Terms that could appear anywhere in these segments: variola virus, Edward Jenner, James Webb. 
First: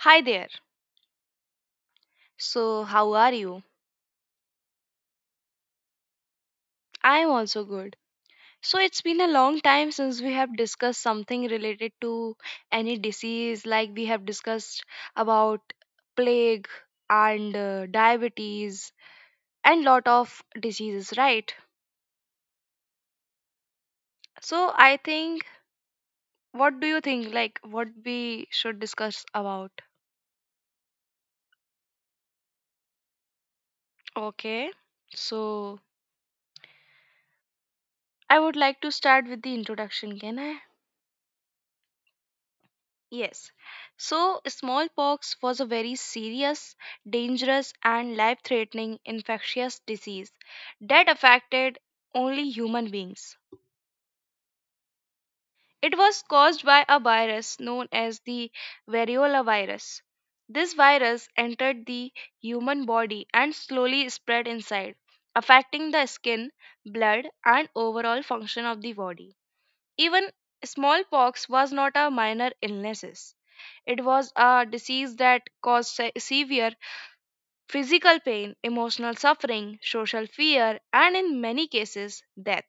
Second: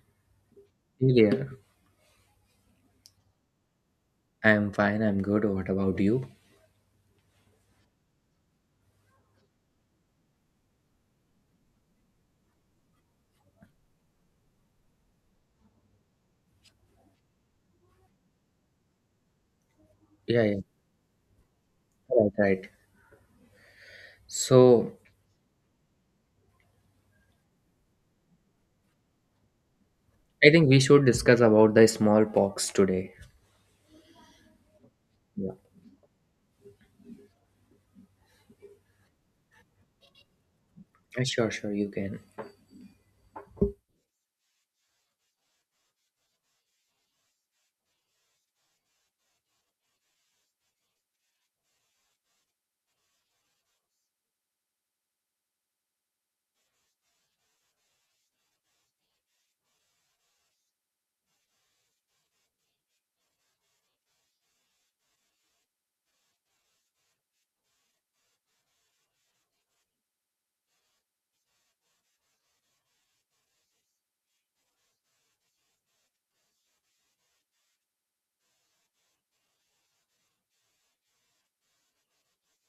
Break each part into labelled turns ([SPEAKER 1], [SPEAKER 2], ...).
[SPEAKER 1] Hi there.
[SPEAKER 2] Hey there.
[SPEAKER 1] So, how are you?
[SPEAKER 2] I'm fine. I'm good. What about you?
[SPEAKER 1] I am also good. So, it's been a long time since we have discussed something related to any disease, like we have discussed about plague and diabetes and lot of
[SPEAKER 2] Yeah, yeah.
[SPEAKER 1] diseases, right?
[SPEAKER 2] Right, right.
[SPEAKER 1] So, I
[SPEAKER 2] So
[SPEAKER 1] think what do you think like what we should discuss about?
[SPEAKER 2] I think we should discuss about the smallpox today.
[SPEAKER 1] Okay.
[SPEAKER 2] Yeah.
[SPEAKER 1] So, I would like to start with the introduction, can I?
[SPEAKER 2] Sure, sure. You can.
[SPEAKER 1] Yes. So, smallpox was a very serious, dangerous, and life threatening infectious disease that affected only human beings. It was caused by a virus known as the variola virus. This virus entered the human body and slowly spread inside, affecting the skin, blood, and overall function of the body. Even smallpox was not a minor illness. It was a disease that caused severe physical pain, emotional suffering, social fear, and in many cases, death.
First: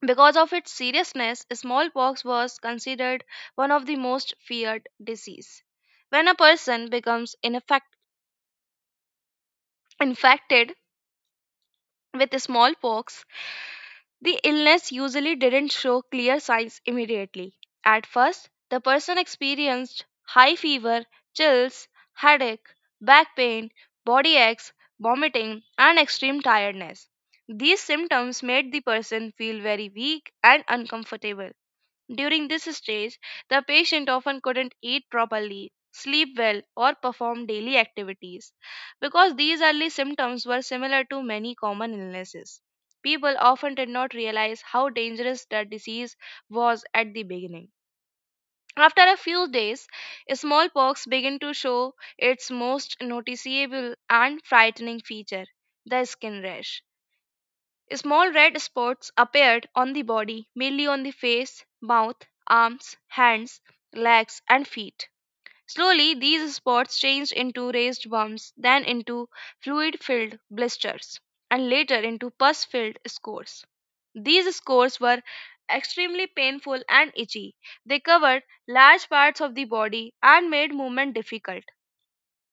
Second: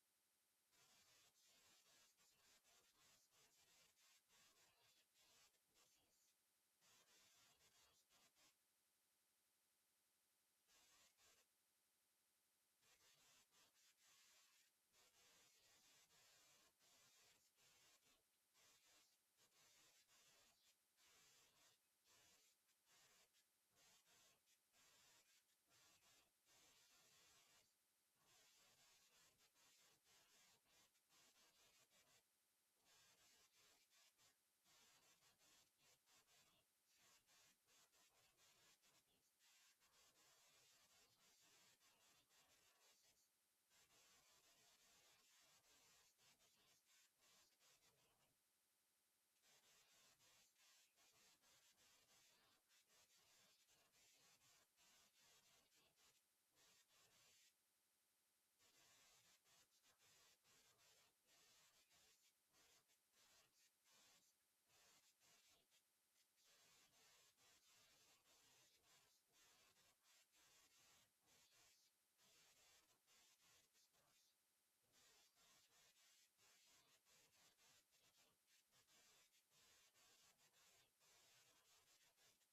[SPEAKER 1] Because of its seriousness, smallpox was considered one of the most feared disease. When a person becomes infected with smallpox, the illness usually didn't show clear signs immediately. At first, the person experienced high fever, chills, headache, back pain, body aches, vomiting, and extreme tiredness. These symptoms made the person feel very weak and uncomfortable. During this stage, the patient often couldn't eat properly, sleep well, or perform daily activities. Because these early symptoms were similar to many common illnesses, people often did not realize how dangerous the disease was at the beginning. After a few days, smallpox began to show its most noticeable and frightening feature, the skin rash. Small red spots appeared on the body, mainly on the face, mouth, arms, hands, legs, and feet. Slowly, these spots changed into raised bumps, then into fluid filled blisters, and later into pus filled scores. These scores were extremely painful and itchy. They covered large parts of the body and made movement difficult.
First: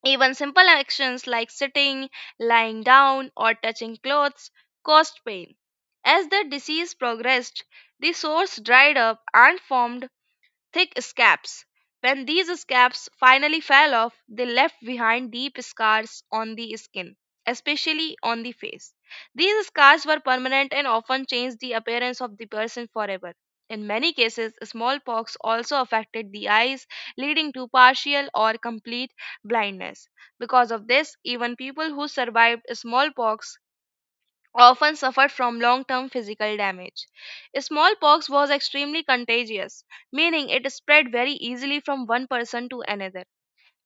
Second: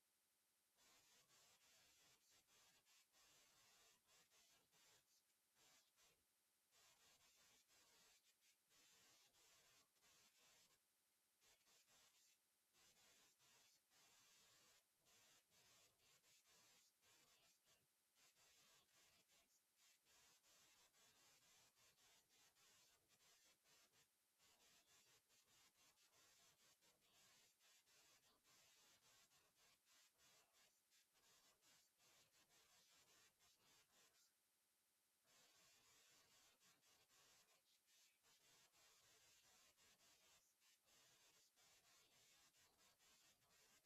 [SPEAKER 1] Even simple actions like sitting, lying down, or touching clothes caused pain. As the disease progressed, the sores dried up and formed thick scabs. When these scabs finally fell off, they left behind deep scars on the skin, especially on the face. These scars were permanent and often changed the appearance of the person forever. In many cases, smallpox also affected the eyes, leading to partial or complete blindness. Because of this, even people who survived smallpox often suffered from long term physical damage. Smallpox was extremely contagious, meaning it spread very easily from one person to another.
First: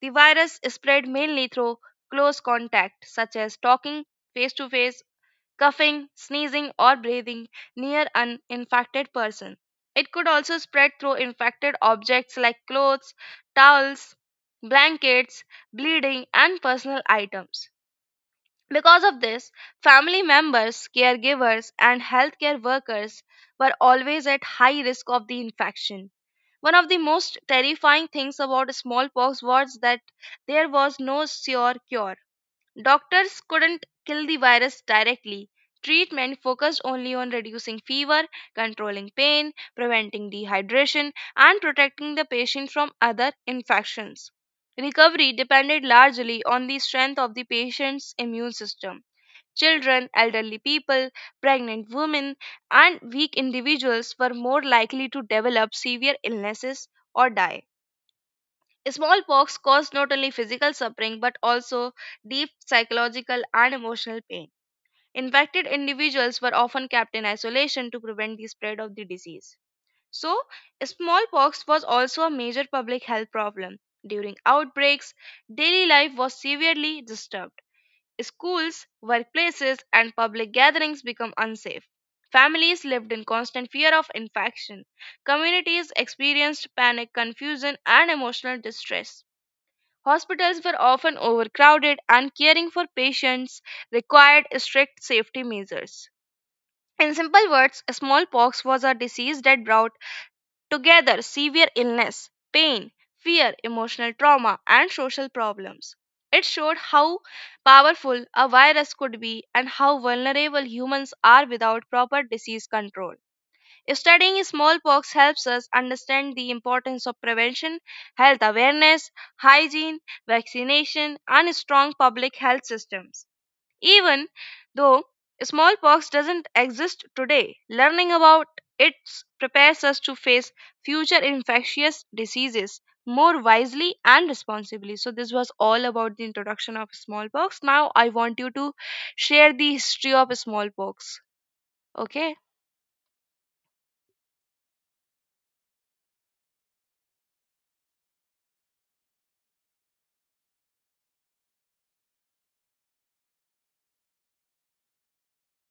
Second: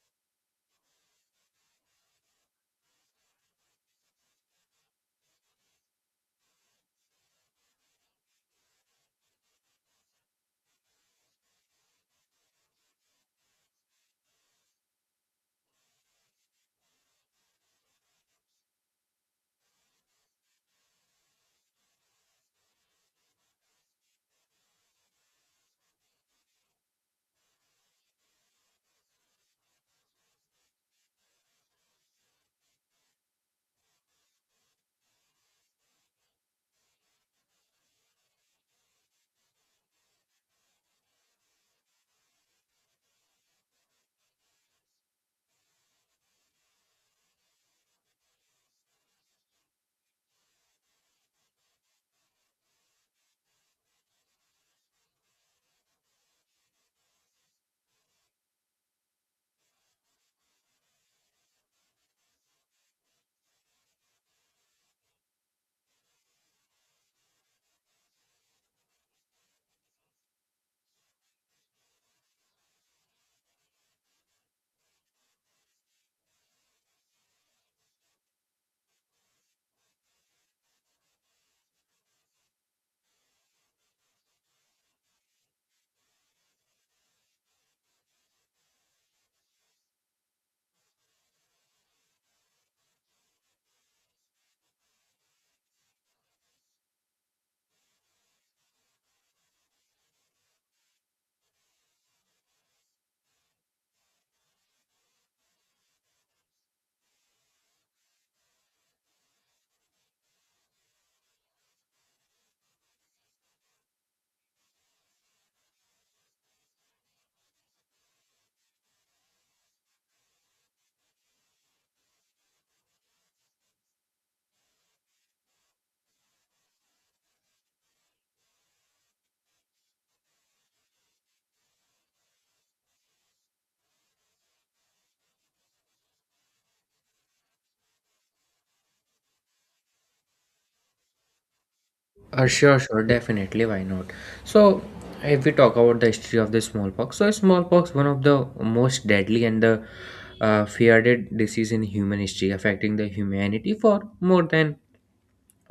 [SPEAKER 1] The virus spread mainly through close contact, such as talking face to face, coughing, sneezing, or breathing near an infected person. It could also spread through infected objects like clothes, towels, blankets, bleeding, and personal items. Because of this, family members, caregivers, and healthcare workers were always at high risk of the infection. One of the most terrifying things about smallpox was that there was no sure cure. Doctors couldn't kill the virus directly. Treatment focused only on reducing fever, controlling pain, preventing dehydration, and protecting the patient from other infections. Recovery depended largely on the strength of the patient's immune system. Children, elderly people, pregnant women, and weak individuals were more likely to develop severe illnesses or die. Smallpox caused not only physical suffering but also deep psychological and emotional pain. Infected individuals were often kept in isolation to prevent the spread of the disease. So, smallpox was also a major public health problem. During outbreaks, daily life was severely disturbed. Schools, workplaces, and public gatherings became unsafe. Families lived in constant fear of infection. Communities experienced panic, confusion, and emotional distress. Hospitals were often overcrowded, and caring for patients required strict safety measures. In simple words, smallpox was a disease that brought together severe illness, pain, fear, emotional trauma, and social problems. It showed how powerful a virus could be and how vulnerable humans are without proper disease control. Studying smallpox helps us understand the importance of prevention, health awareness, hygiene, vaccination, and strong public health systems. Even though smallpox doesn't exist today, learning about it prepares us to face future infectious diseases more wisely and responsibly. So, this was all about the introduction of smallpox. Now, I want you to share the history of smallpox. Okay.
[SPEAKER 2] Sure, sure. Definitely. Why not? So if we talk about the history of the smallpox, so smallpox one of the most deadly and the feared disease in human history, affecting the humanity for more than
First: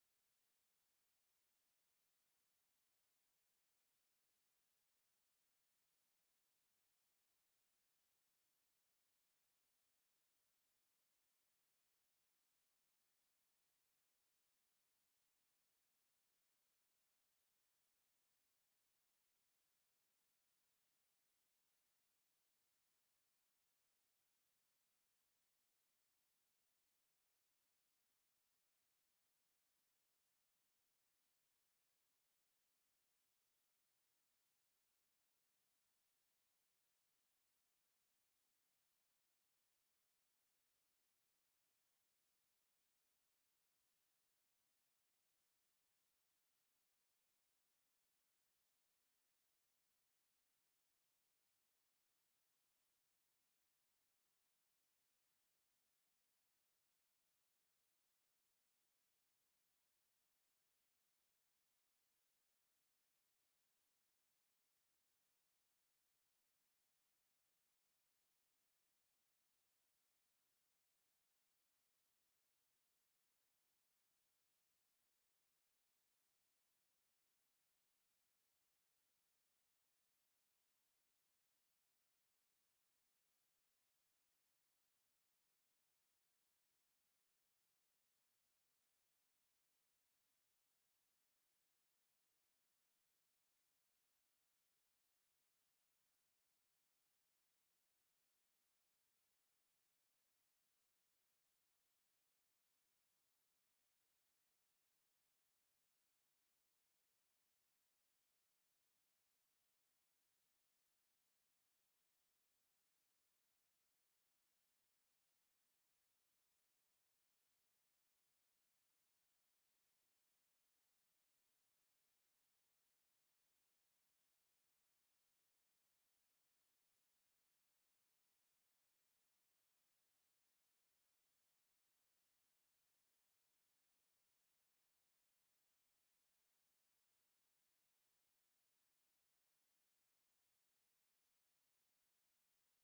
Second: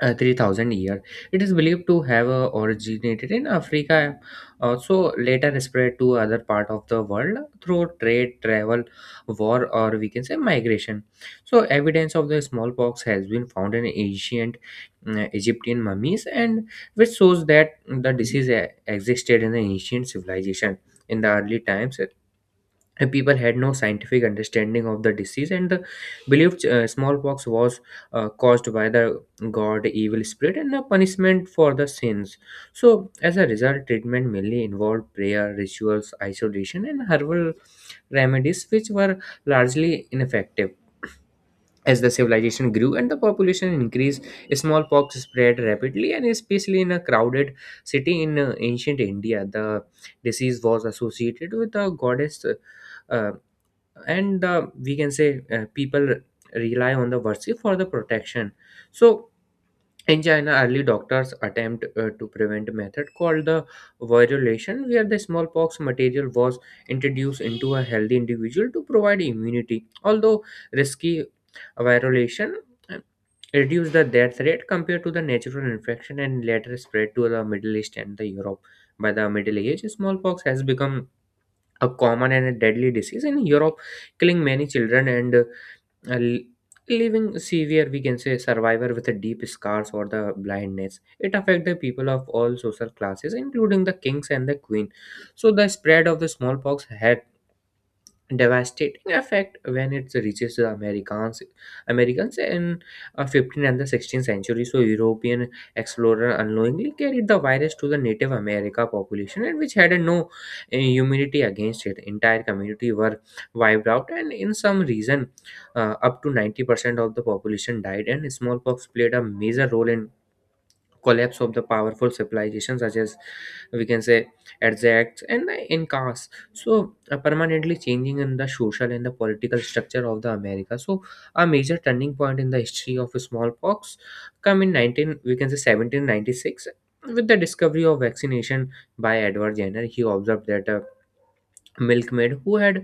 [SPEAKER 2] 3000 years. It is believed to have originated in africa, also later spread to other part of the world through trade, travel, war, or we can say migration. So evidence of the smallpox has been found in ancient egyptian mummies, and which shows that the disease existed in the ancient civilization in the early times. And people had no scientific understanding of the disease and the believed smallpox was caused by the god, evil spirit, and a punishment for the sins. So as a result, treatment mainly involved prayer, rituals, isolation, and herbal remedies, which were largely ineffective. As the civilization grew and the population increased, smallpox spread rapidly and especially in a crowded city in ancient india. The disease was associated with the goddess uh, and we can say people rely on the Varsi for the protection. So in China, early doctors attempt to prevent a method called the virulation, where the smallpox material was introduced into a healthy individual to provide immunity. Although risky, virulation uh, reduced the death rate compared to the natural infection, and later spread to the Middle East and the Europe. By the Middle Age, smallpox has become a common and a deadly disease in Europe, killing many children and l- leaving severe, we can say, survivor with a deep scars or the blindness. It affected the people of all social classes, including the kings and the queen. So the spread of the smallpox had devastating effect when it reaches the Americans, Americans in 15th and the 16th century. So European explorer unknowingly carried the virus to the Native America population, and which had no immunity against it. Entire community were wiped out, and in some region, up to 90% of the population died. And smallpox played a major role in collapse of the powerful civilizations such as we can say Aztecs and Incas. So permanently changing in the social and the political structure of the America. So a major turning point in the history of smallpox come in 19 we can say 1796 with the discovery of vaccination by Edward Jenner. He observed that milkmaid who had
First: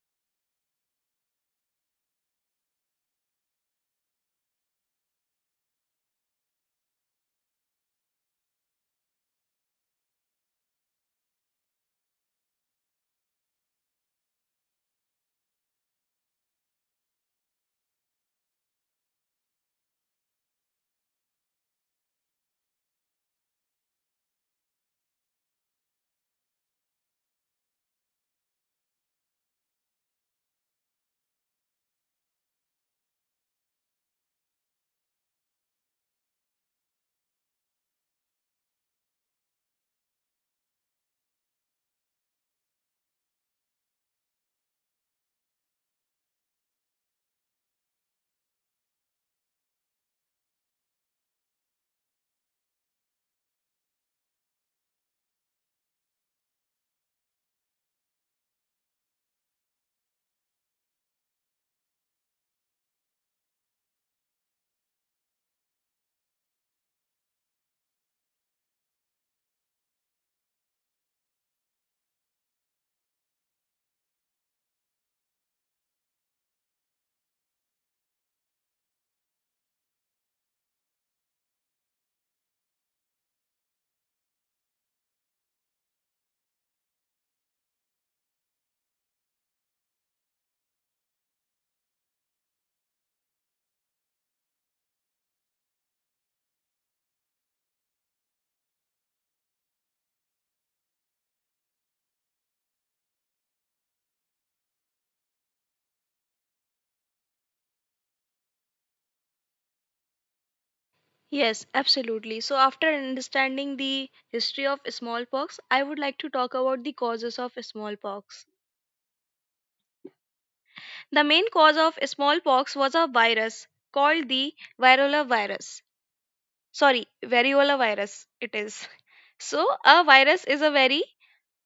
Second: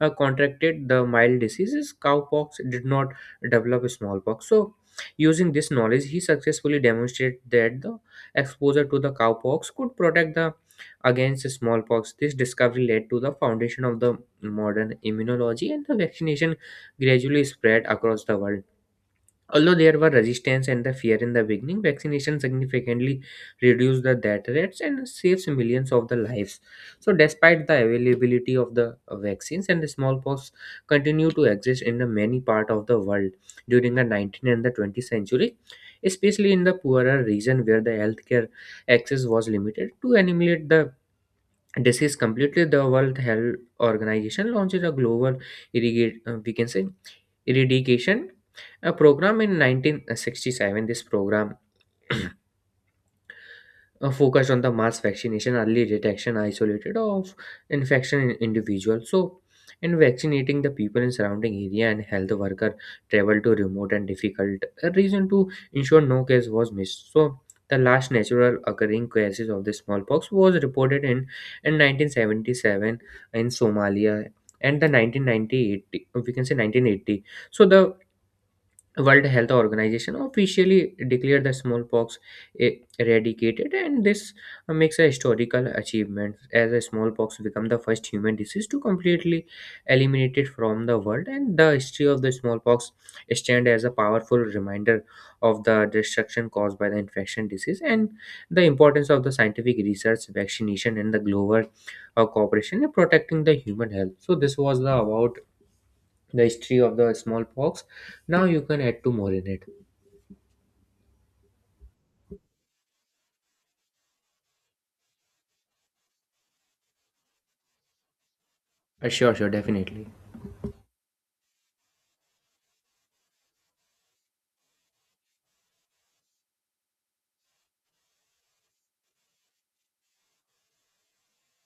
[SPEAKER 2] contracted the mild diseases cowpox did not develop smallpox. So using this knowledge, he successfully demonstrated that the exposure to the cowpox could protect the against smallpox. This discovery led to the foundation of the modern immunology, and the vaccination gradually spread across the world. Although there were resistance and the fear in the beginning, vaccination significantly reduced the death rates and saves millions of the lives. So, despite the availability of the vaccines, and the smallpox continue to exist in the many part of the world during the 19th and the 20th century, especially in the poorer region where the healthcare access was limited to eliminate the this is completely the world health organization launches a global irrigate we can say irradiation a program in 1967. This program focused on the mass vaccination, early detection, isolated of infection in individuals. So, in vaccinating the people in surrounding area, and health worker travel to remote and difficult region to ensure no case was missed. So, the last natural occurring cases of the smallpox was reported in 1977 in Somalia, and the 1998 we can say 1980. So the World Health Organization officially declared the smallpox eradicated, and this makes a historical achievement as a smallpox become the first human disease to completely eliminate it from the world. And the history of the smallpox stand as a powerful reminder of the destruction caused by the infection disease and the importance of the scientific research, vaccination, and the global cooperation in protecting the human health. So this was the about the history of the smallpox. Now you can add two more in it.
[SPEAKER 1] Yes, absolutely. So, after understanding the history of smallpox, I would like to talk about the causes of smallpox.
[SPEAKER 2] Sure, sure, definitely.
[SPEAKER 1] The main cause of smallpox was a virus called the variola virus. Sorry, variola virus it is. So, a virus is a very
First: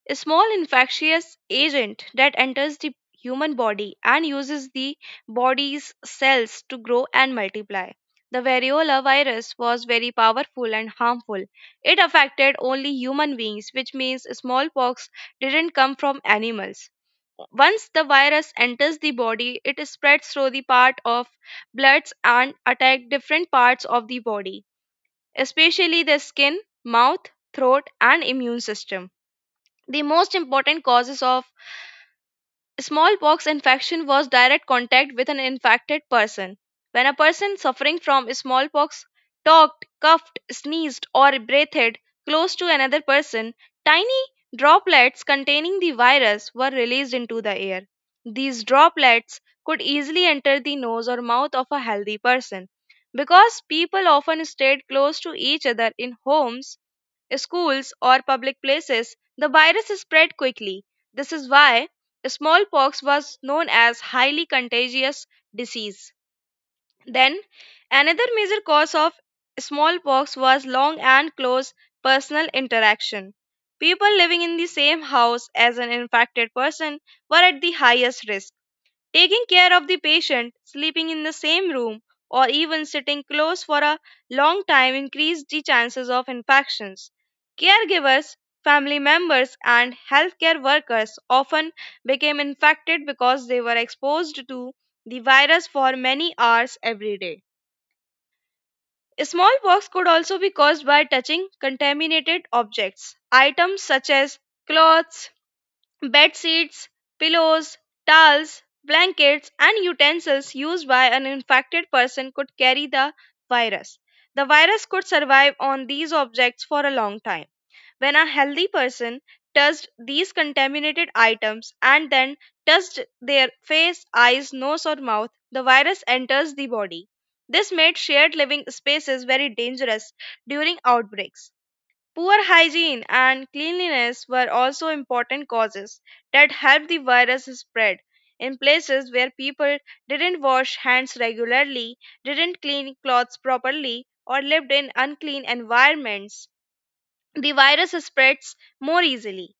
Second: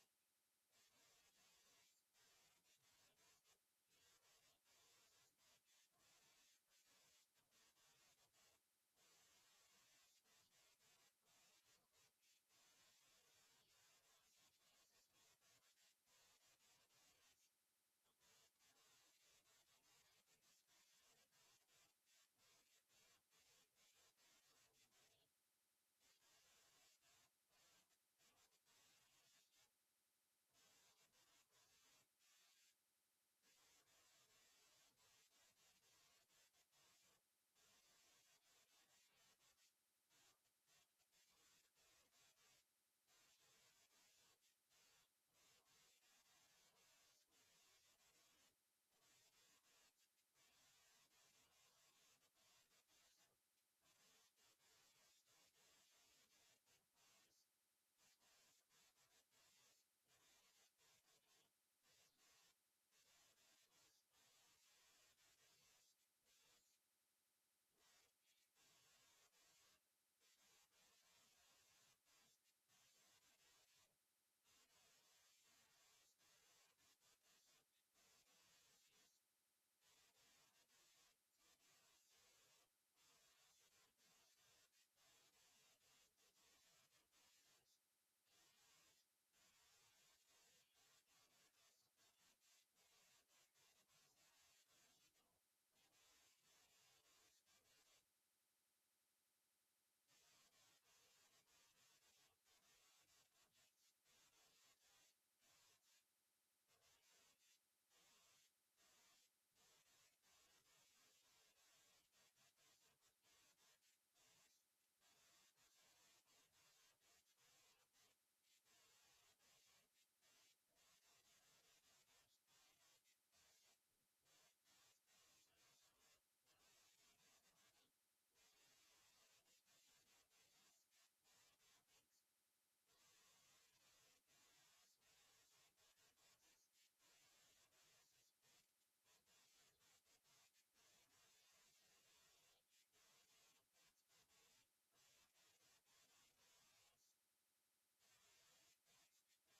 [SPEAKER 1] A small infectious agent that enters the human body and uses the body's cells to grow and multiply. The variola virus was very powerful and harmful. It affected only human beings, which means smallpox didn't come from animals. Once the virus enters the body, it spreads through the part of bloods and attack different parts of the body, especially the skin, mouth, throat, and immune system. The most important causes of smallpox infection was direct contact with an infected person. When a person suffering from smallpox talked, coughed, sneezed, or breathed close to another person, tiny droplets containing the virus were released into the air. These droplets could easily enter the nose or mouth of a healthy person. Because people often stayed close to each other in homes, schools, or public places, the virus is spread quickly. This is why smallpox was known as highly contagious disease. Then, another major cause of smallpox was long and close personal interaction. People living in the same house as an infected person were at the highest risk. Taking care of the patient, sleeping in the same room, or even sitting close for a long time increase the chances of infections. Caregivers, family members, and healthcare workers often became infected because they were exposed to the virus for many hours every day. Smallpox could also be caused by touching contaminated objects. Items such as clothes, bed sheets, pillows, towels, blankets, and utensils used by an infected person could carry the virus. The virus could survive on these objects for a long time. When a healthy person touched these contaminated items and then touched their face, eyes, nose, or mouth, the virus enters the body. This made shared living spaces very dangerous during outbreaks. Poor hygiene and cleanliness were also important causes that helped the virus spread. In places where people didn't wash hands regularly, didn't clean clothes properly, or lived in unclean environments, the virus spreads more easily.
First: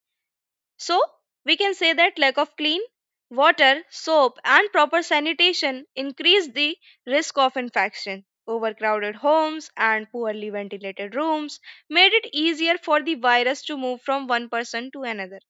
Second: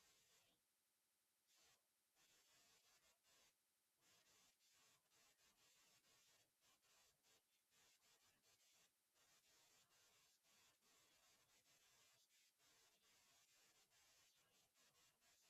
[SPEAKER 1] So, we can say that lack of clean water, soap, and proper sanitation increase the risk of infection. Overcrowded homes and poorly ventilated rooms made it easier for the virus to move from one person to another.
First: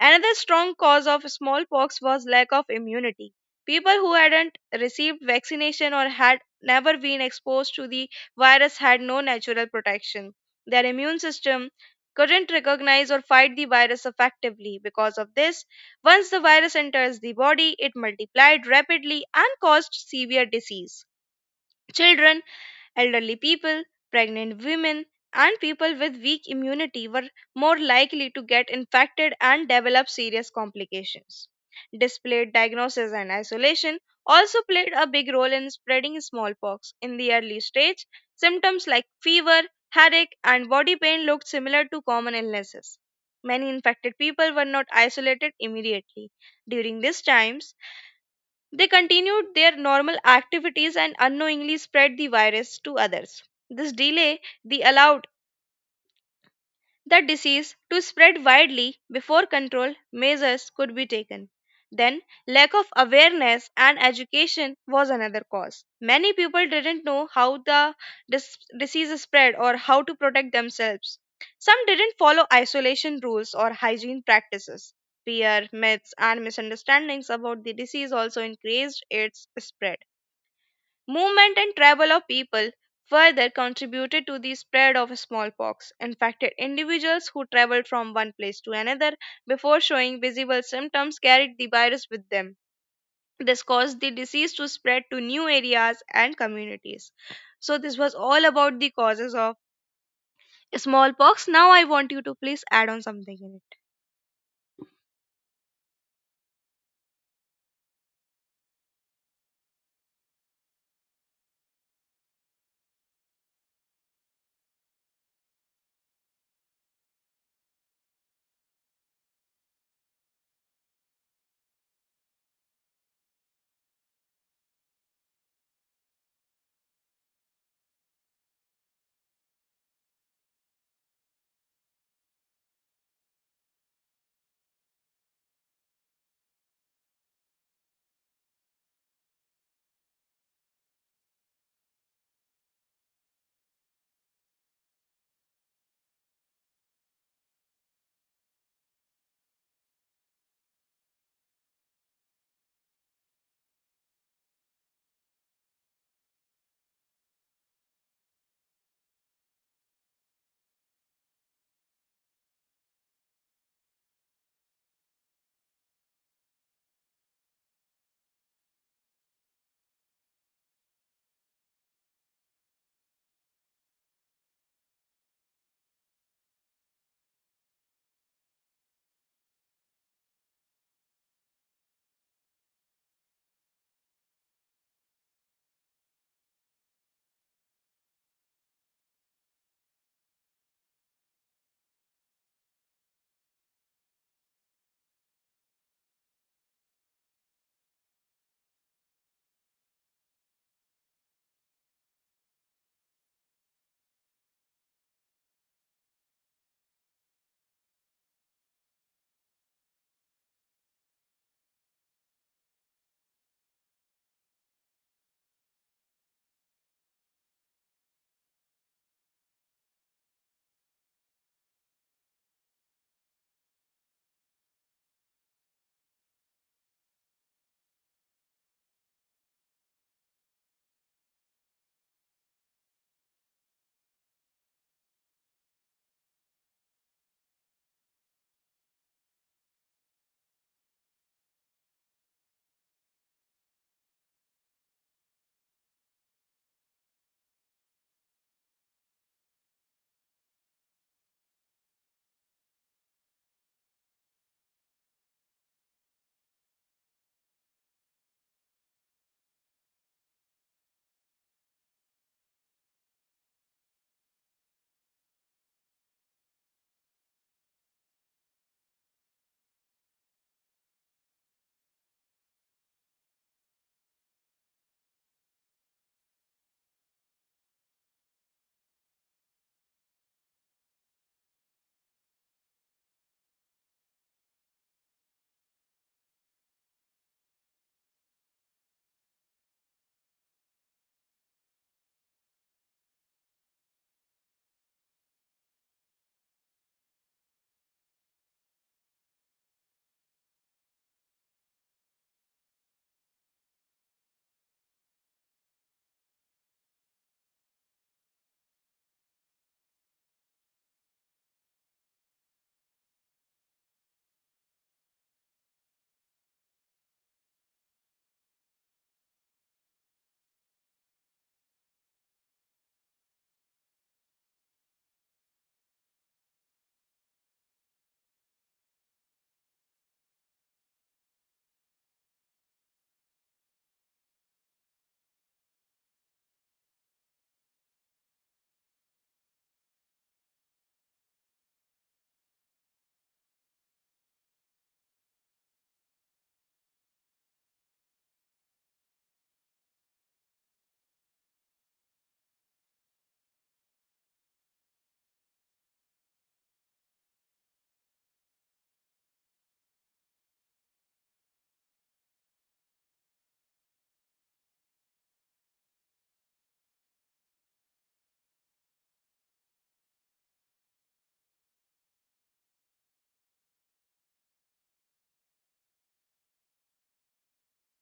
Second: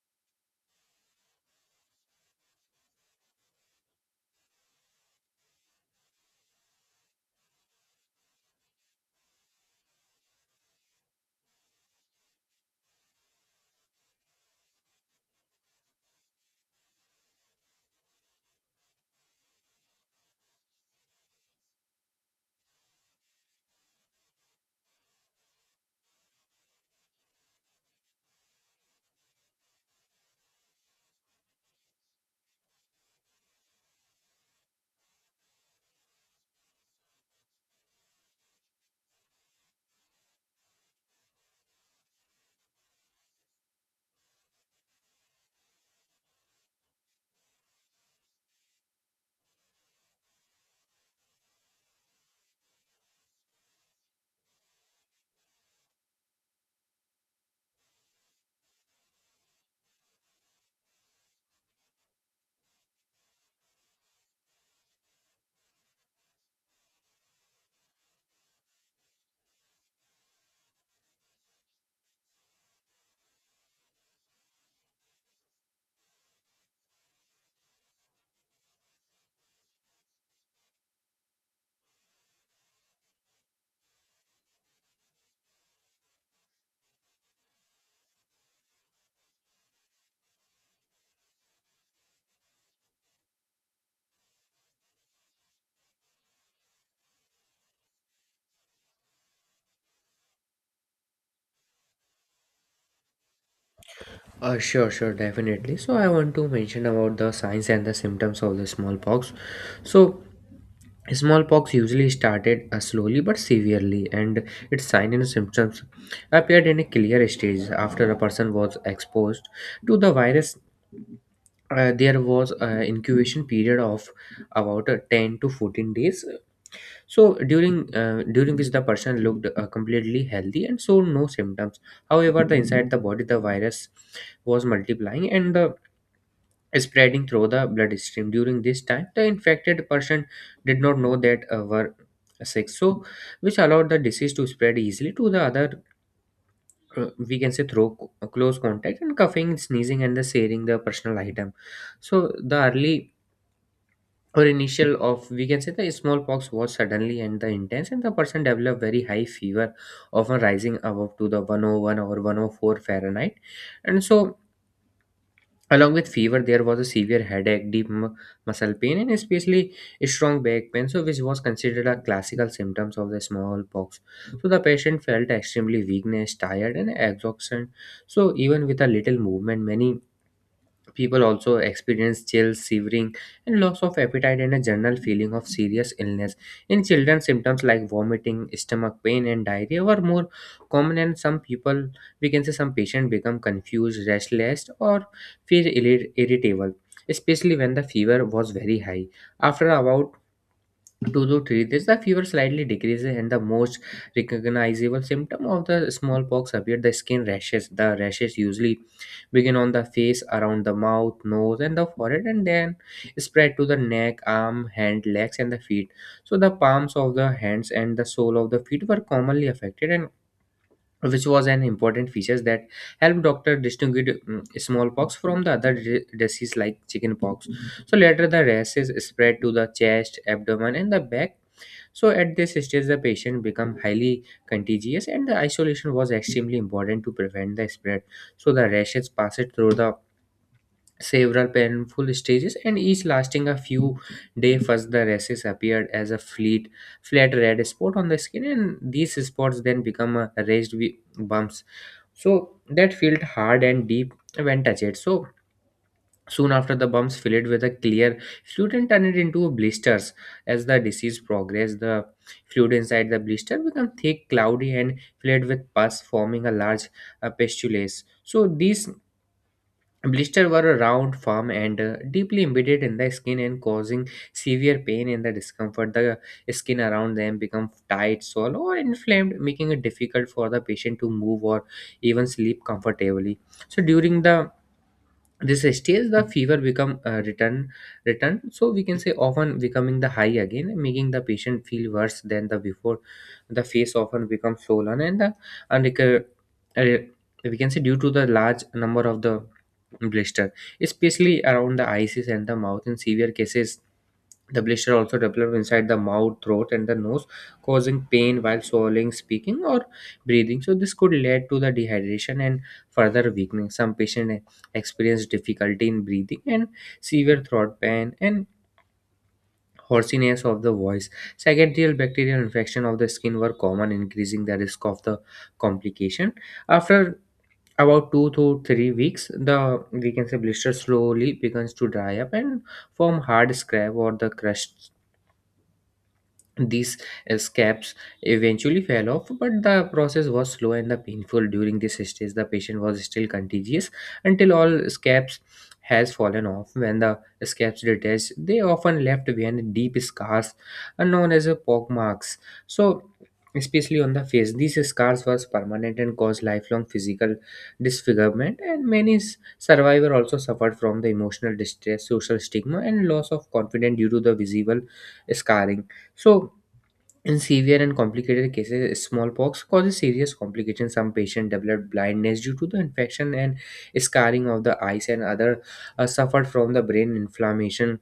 [SPEAKER 1] Another strong cause of smallpox was lack of immunity. People who hadn't received vaccination or had never been exposed to the virus had no natural protection. Their immune system couldn't recognize or fight the virus effectively. Because of this, once the virus enters the body, it multiplied rapidly and caused severe disease. Children, elderly people, pregnant women, and people with weak immunity were more likely to get infected and develop serious complications. Displayed diagnosis and isolation also played a big role in spreading smallpox. In the early stage, symptoms like fever, headache, and body pain looked similar to common illnesses. Many infected people were not isolated immediately. During these times, they continued their normal activities and unknowingly spread the virus to others. This delay they allowed the disease to spread widely before control measures could be taken. Then, lack of awareness and education was another cause. Many people didn't know how the disease spread or how to protect themselves. Some didn't follow isolation rules or hygiene practices. Fear, myths, and misunderstandings about the disease also increased its spread. Movement and travel of people further contributed to the spread of smallpox, infected individuals who traveled from one place to another before showing visible symptoms carried the virus with them. This caused the disease to spread to new areas and communities. So, this was all about the causes of smallpox. Now, I want you to please add on something in it.
[SPEAKER 2] Sure, sure, definitely. So I want to mention about the signs and the symptoms of the smallpox. So smallpox usually started slowly but severely, and its signs and symptoms appeared in a clear stage after a person was exposed to the virus. There was an incubation period of about 10 to 14 days. So during which the person looked completely healthy and showed no symptoms. However, the inside the body, the virus was multiplying and spreading through the bloodstream. During this time, the infected person did not know that were sick, so which allowed the disease to spread easily to the other. We can say through close contact and coughing, sneezing, and the sharing the personal item. So the early or initial of, we can say, the smallpox was suddenly and the intense, and the person developed very high fever, often rising above to the 101 or 104 fahrenheit. And so along with fever there was a severe headache, deep muscle pain, and especially strong back pain, so which was considered a classical symptoms of the smallpox. So the patient felt extremely weakness, tired, and exhaustion. So even with a little movement, many people also experience chills, shivering, and loss of appetite and a general feeling of serious illness. In children, symptoms like vomiting, stomach pain, and diarrhea were more common, and some people, we can say, some patients become confused, restless, or feel irritable, especially when the fever was very high. After about 2 to 3 days, the fever slightly decreases, and the most recognizable symptom of the smallpox appear the skin rashes. The rashes usually begin on the face around the mouth, nose, and the forehead, and then spread to the neck, arm, hand, legs, and the feet. So the palms of the hands and the sole of the feet were commonly affected, and which was an important feature that helped doctor distinguish smallpox from the other disease like chickenpox. So later the rashes spread to the chest, abdomen, and the back. So at this stage, the patient became highly contagious, and the isolation was extremely important to prevent the spread. So the rashes passed through the several painful stages, and each lasting a few days. First, the rashes appeared as a fleet, flat red spot on the skin, and these spots then become raised bumps. So that felt hard and deep when touched. So soon after, the bumps filled with a clear fluid and turned it into blisters. As the disease progressed, the fluid inside the blister became thick, cloudy, and filled with pus, forming a large pustule. So these blisters were round, firm, and deeply embedded in the skin and causing severe pain and the discomfort. The skin around them become tight, swollen, or inflamed, making it difficult for the patient to move or even sleep comfortably. So during the this stage, the fever become return so we can say, often becoming the high again, making the patient feel worse than the before. The face often becomes swollen and the and uh, we can say due to the large number of the blister, especially around the eyes and the mouth. In severe cases, the blister also develop inside the mouth, throat, and the nose, causing pain while swallowing, speaking, or breathing. So, this could lead to the dehydration and further weakening. Some patients experience difficulty in breathing and severe throat pain and hoarseness of the voice. Secondary bacterial infection of the skin were common, increasing the risk of the complication. After about 2 to 3 weeks, the we can say blister slowly begins to dry up and form hard scab or the crust. These scabs eventually fell off, but the process was slow and the painful. During this stage, the patient was still contagious until all scabs has fallen off. When the scabs detached, they often left behind deep scars, known as pockmarks. So, especially on the face, these scars was permanent and caused lifelong physical disfigurement. And many survivor also suffered from the emotional distress, social stigma, and loss of confidence due to the visible scarring. So, in severe and complicated cases, smallpox causes serious complications. Some patients develop blindness due to the infection and scarring of the eyes, and other suffered from the brain inflammation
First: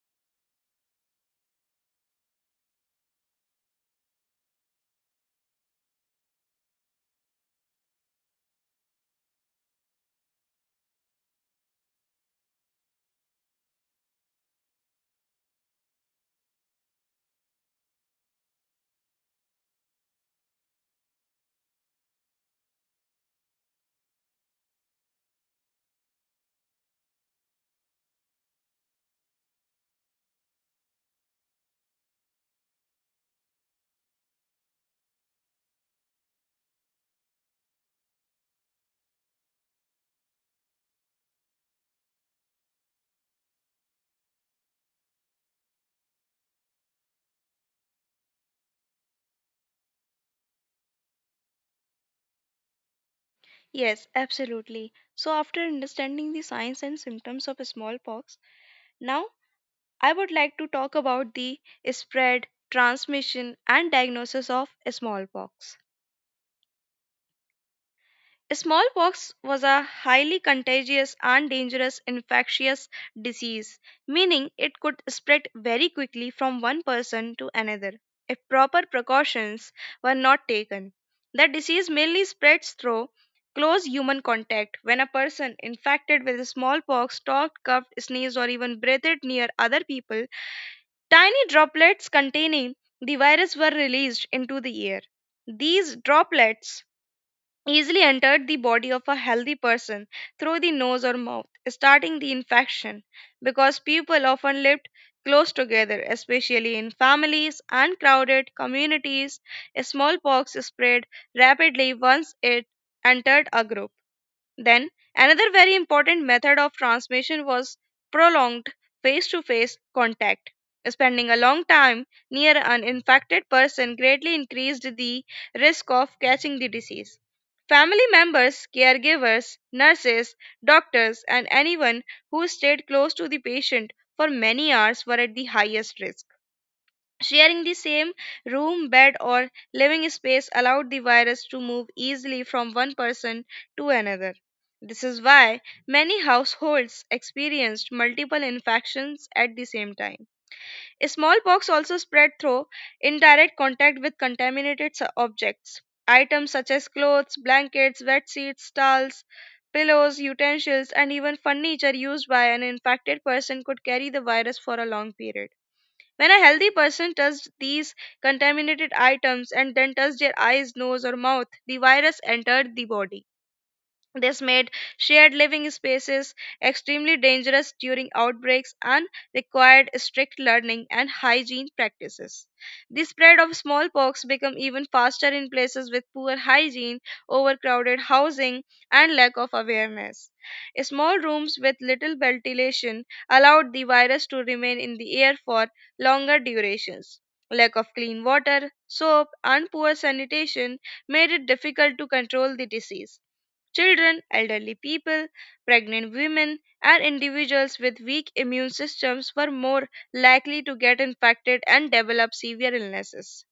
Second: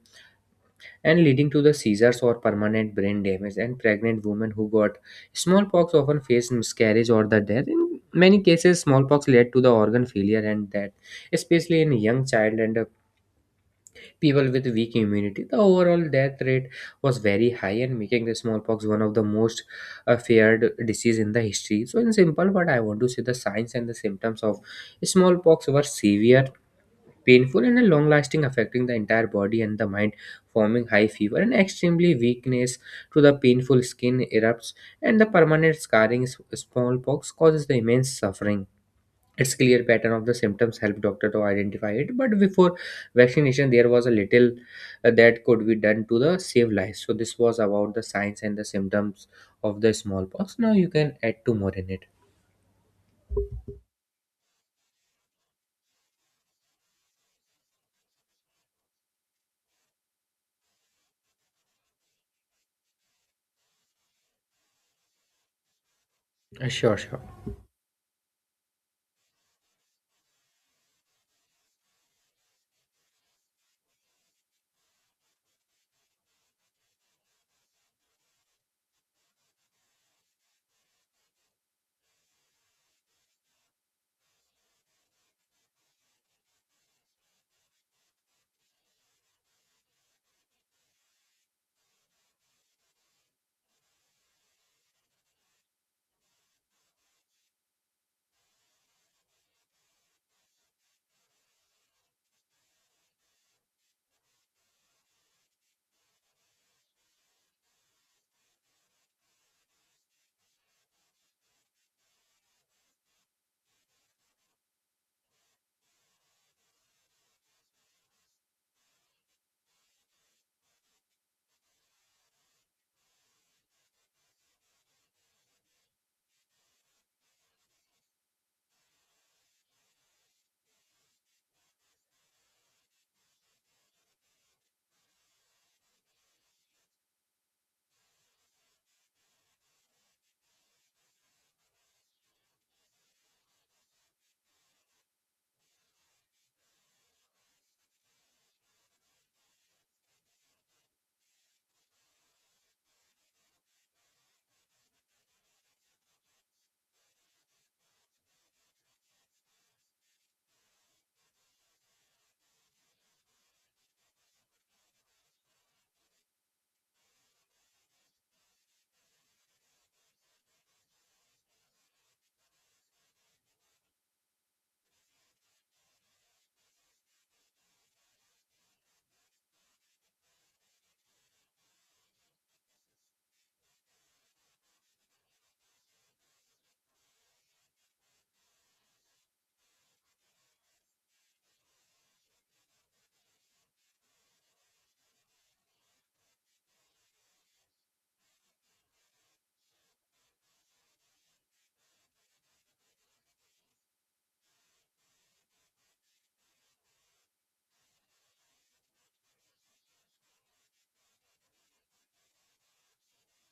[SPEAKER 2] and leading to the seizures or permanent brain damage. And pregnant women who got smallpox often face miscarriage or the death. In many cases, smallpox led to the organ failure and death, especially in young child and people with weak immunity. The overall death rate was very high and making the smallpox one of the most feared disease in the history. So in simple, what I want to say, the signs and the symptoms of smallpox were severe, painful, and long lasting, affecting the entire body and the mind, forming high fever and extremely weakness to the painful skin erupts and the permanent scarring. Smallpox causes the immense suffering. Its clear pattern of the symptoms help doctor to identify it, but before vaccination there was a little that could be done to the save lives. So this was about the signs and the symptoms of the smallpox. Now you can add two more in it.
[SPEAKER 1] Yes, absolutely. So, after understanding the signs and symptoms of smallpox, now I would like to talk about the spread, transmission, and diagnosis of smallpox.
[SPEAKER 2] Sure, sure.
[SPEAKER 1] Smallpox was a highly contagious and dangerous infectious disease, meaning it could spread very quickly from one person to another if proper precautions were not taken. The disease mainly spreads through close human contact when a person infected with smallpox talked, coughed, sneezed, or even breathed near other people. Tiny droplets containing the virus were released into the air. These droplets easily entered the body of a healthy person through the nose or mouth, starting the infection because people often lived close together, especially in families and crowded communities. Smallpox spread rapidly once it entered a group. Then, another very important method of transmission was prolonged face to face contact. Spending a long time near an infected person greatly increased the risk of catching the disease. Family members, caregivers, nurses, doctors, and anyone who stayed close to the patient for many hours were at the highest risk. Sharing the same room, bed, or living space allowed the virus to move easily from one person to another. This is why many households experienced multiple infections at the same time. Smallpox also spread through indirect contact with contaminated objects. Items such as clothes, blankets, wet sheets, towels, pillows, utensils, and even furniture used by an infected person could carry the virus for a long period. When a healthy person touches these contaminated items and then touches their eyes, nose, or mouth, the virus entered the body. This made shared living spaces extremely dangerous during outbreaks and required strict learning and hygiene practices. The spread of smallpox became even faster in places with poor hygiene, overcrowded housing, and lack of awareness. Small rooms with little ventilation allowed the virus to remain in the air for longer durations. Lack of clean water, soap, and poor sanitation made it difficult to control the disease. Children, elderly people, pregnant women, and individuals with weak immune systems were more likely to get infected and develop severe illnesses.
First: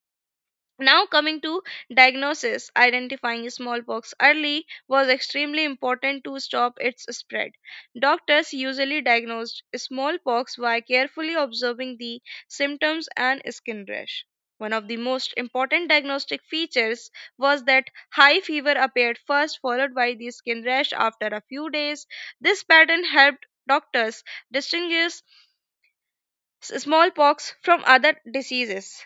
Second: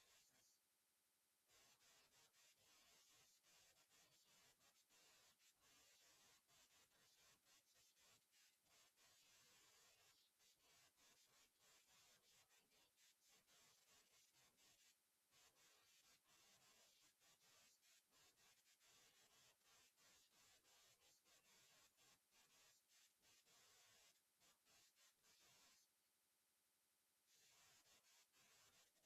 [SPEAKER 1] Now, coming to diagnosis, identifying smallpox early was extremely important to stop its spread. Doctors usually diagnosed smallpox by carefully observing the symptoms and skin rash. One of the most important diagnostic features was that high fever appeared first, followed by the skin rash after a few days. This pattern helped doctors distinguish smallpox from other diseases.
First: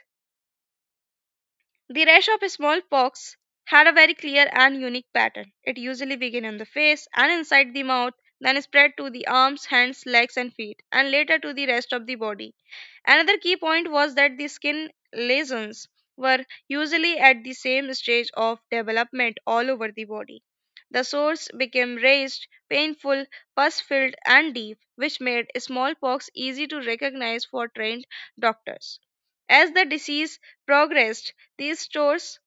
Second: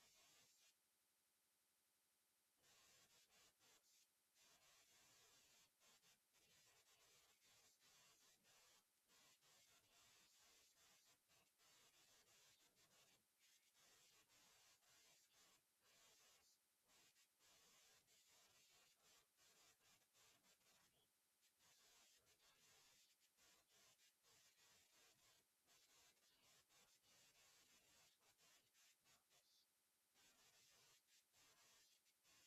[SPEAKER 1] The rash of smallpox had a very clear and unique pattern. It usually began on the face and inside the mouth, then spread to the arms, hands, legs, and feet, and later to the rest of the body. Another key point was that the skin lesions were usually at the same stage of development all over the body. The sores became raised, painful, pus filled, and deep, which made smallpox easy to recognize for trained doctors. As the disease progressed, these stores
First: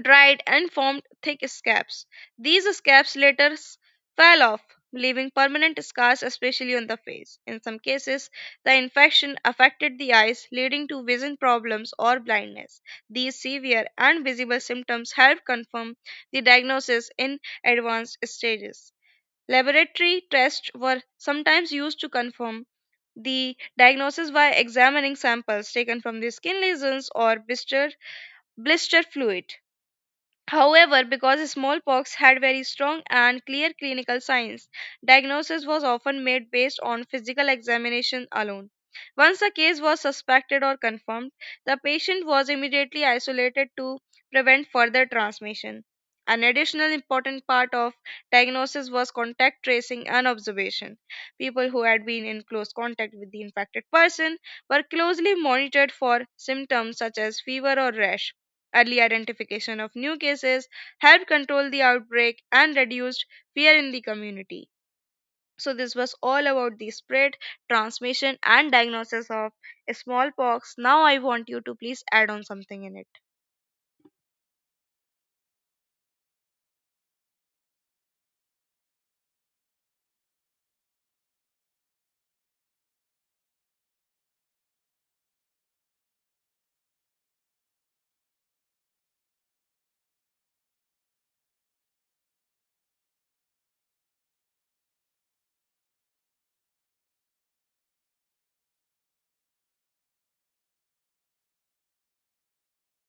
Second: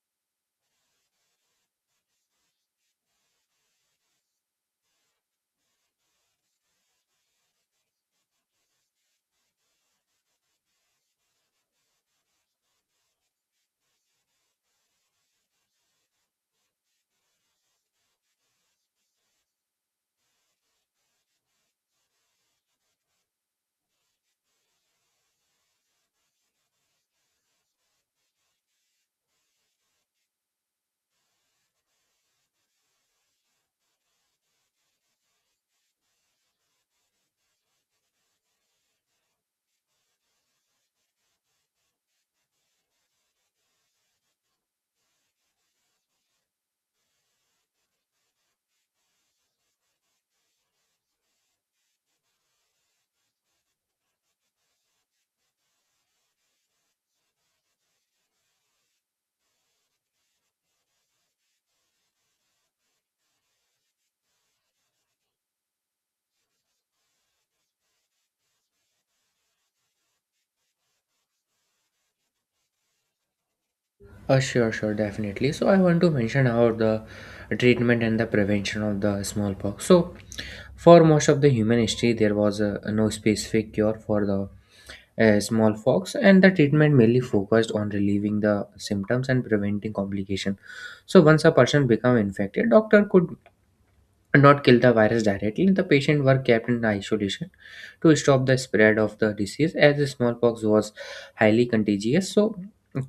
[SPEAKER 1] dried and formed thick scabs. These scabs later fell off, leaving permanent scars, especially on the face. In some cases, the infection affected the eyes, leading to vision problems or blindness. These severe and visible symptoms help confirm the diagnosis in advanced stages. Laboratory tests were sometimes used to confirm the diagnosis by examining samples taken from the skin lesions or blister fluid. However, because smallpox had very strong and clear clinical signs, diagnosis was often made based on physical examination alone. Once a case was suspected or confirmed, the patient was immediately isolated to prevent further transmission. An additional important part of diagnosis was contact tracing and observation. People who had been in close contact with the infected person were closely monitored for symptoms such as fever or rash. Early identification of new cases helped control the outbreak and reduced fear in the community. So, this was all about the spread, transmission, and diagnosis of smallpox. Now, I want you to please add on something in it.
[SPEAKER 2] Sure, sure, definitely, so I want to mention about the treatment and the prevention of the smallpox. So for most of the human history there was no specific cure for the smallpox, and the treatment mainly focused on relieving the symptoms and preventing complication. So once a person become infected, doctor could not kill the virus directly. The patient were kept in isolation to stop the spread of the disease, as the smallpox was highly contagious. So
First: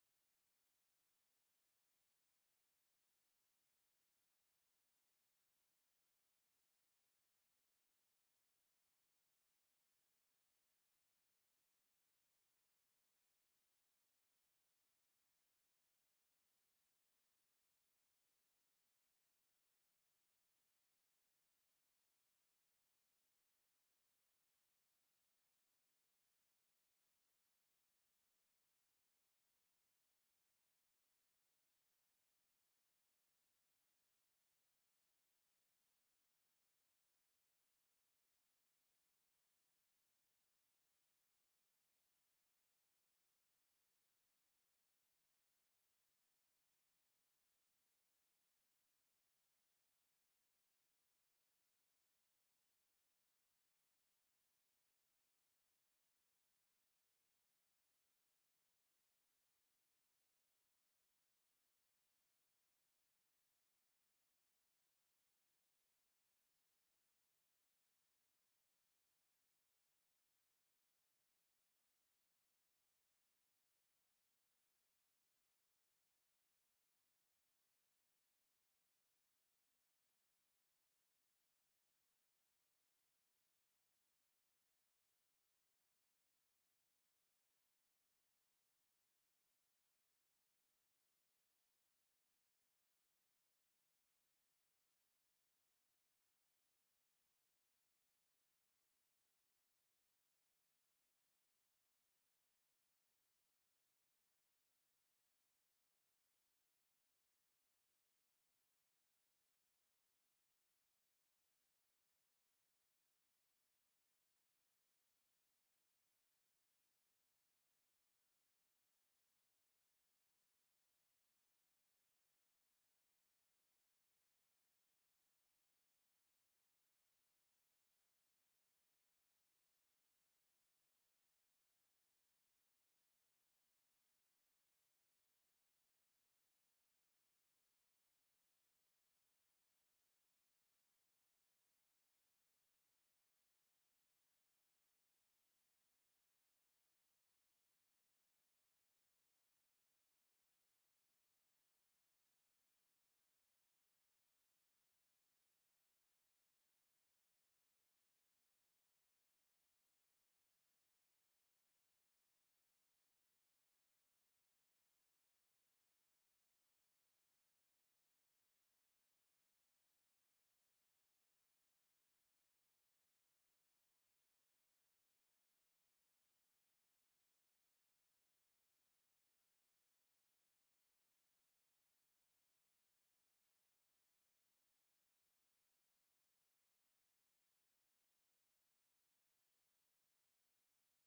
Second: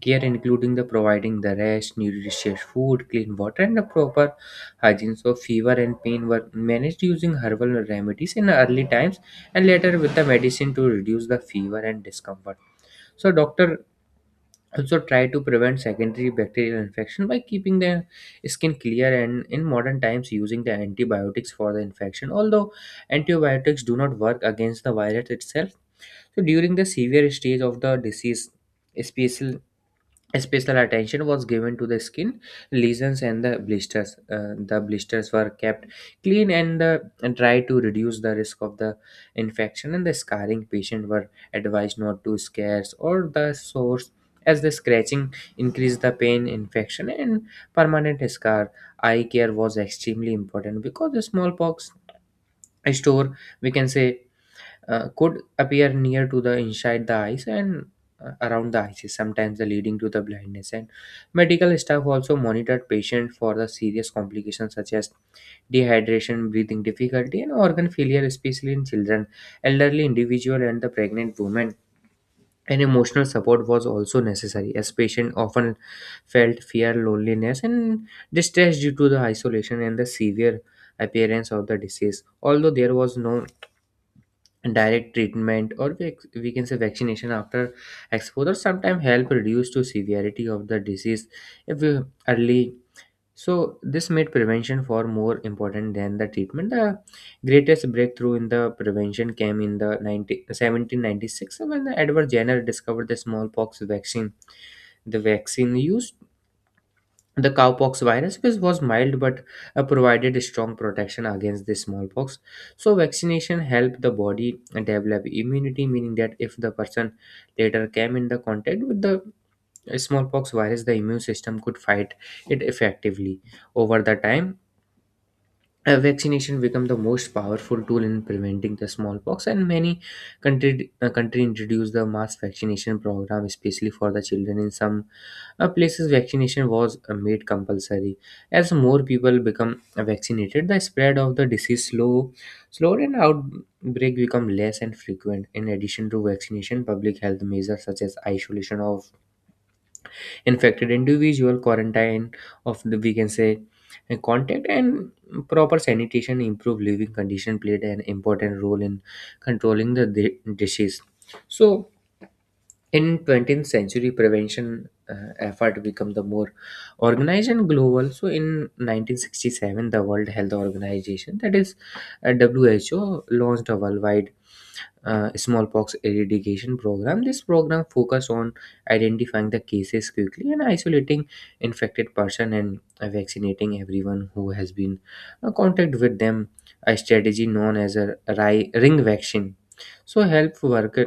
[SPEAKER 2] care including the providing the rest, nutritious food, clean water, and the proper hygiene. So fever and pain were managed using herbal remedies in early times, and later with the medicine to reduce the fever and discomfort. So doctor also try to prevent secondary bacterial infection by keeping the skin clear, and in modern times using the antibiotics for the infection, although antibiotics do not work against the virus itself. So during the severe stage of the disease, special Special attention was given to the skin lesions and the blisters. The blisters were kept clean, and tried to reduce the risk of the infection. And the scarring patient were advised not to scarce or the source, as the scratching increased the pain, infection, and permanent scar. Eye care was extremely important because the smallpox store, we can say, could appear near to the inside the eyes and around the eyes, sometimes the leading to the blindness. And medical staff also monitored patients for the serious complications such as dehydration, breathing difficulty, and organ failure, especially in children, elderly individual, and the pregnant women. And emotional support was also necessary, as patients often felt fear, loneliness, and distress due to the isolation and the severe appearance of the disease. Although there was no direct treatment, or we can say, vaccination after exposure sometimes help reduce to severity of the disease if we early. So this made prevention far more important than the treatment. The greatest breakthrough in the prevention came in the 1796, when Edward Jenner discovered the smallpox vaccine. The vaccine used the cowpox virus, was mild, but provided strong protection against the smallpox. So vaccination helped the body develop immunity, meaning that if the person later came in the contact with the smallpox virus, the immune system could fight it effectively. Over the time, vaccination become the most powerful tool in preventing the smallpox, and many country introduced the mass vaccination program, especially for the children. In some places vaccination was made compulsory. As more people become vaccinated, the spread of the disease slowed, and outbreak become less and frequent. In addition to vaccination, public health measures such as isolation of infected individual, quarantine of the, we can say, contact, and proper sanitation, improve living condition, played an important role in controlling the disease. So in 20th century prevention effort become the more organized and global. So in 1967 the World Health Organization, that is, WHO, launched a worldwide smallpox eradication program. This program focus on identifying the cases quickly and isolating infected person, and vaccinating everyone who has been contact with them. A strategy known as a ring vaccine. So help worker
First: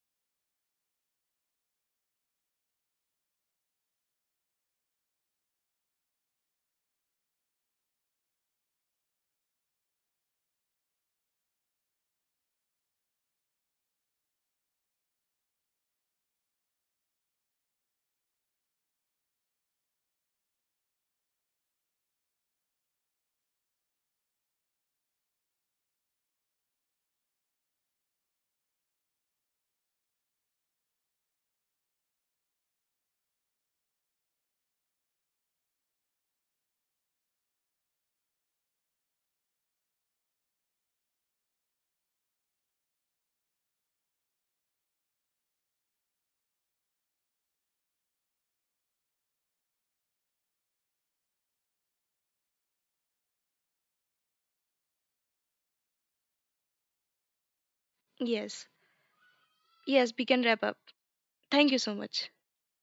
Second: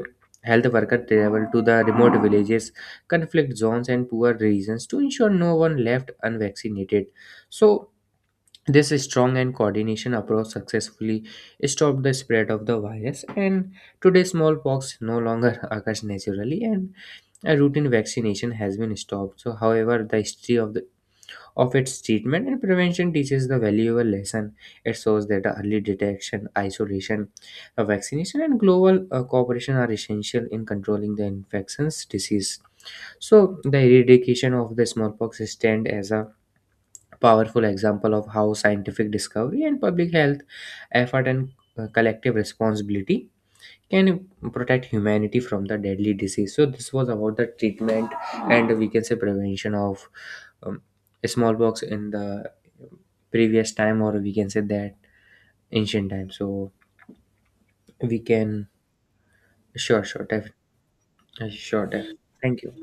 [SPEAKER 2] health worker travel to the remote villages, conflict zones, and poor regions to ensure no one left unvaccinated. So this strong and coordination approach successfully stopped the spread of the virus, and today smallpox no longer occurs naturally, and a routine vaccination has been stopped. So, however, the history of its treatment and prevention teaches the valuable lesson. It shows that early detection, isolation, vaccination, and global cooperation are essential in controlling the infections disease. So, the eradication of the smallpox stand as a powerful example of how scientific discovery and public health effort, and collective responsibility, can protect humanity from the deadly disease. So this was about the treatment, and we can say prevention of um, smallpox in the previous time, or we can say that ancient time. So we
[SPEAKER 1] Yes,
[SPEAKER 2] can. Sure,
[SPEAKER 1] yes, we
[SPEAKER 2] sure,
[SPEAKER 1] can wrap up. Thank you
[SPEAKER 2] sure,
[SPEAKER 1] so much.
[SPEAKER 2] thank you.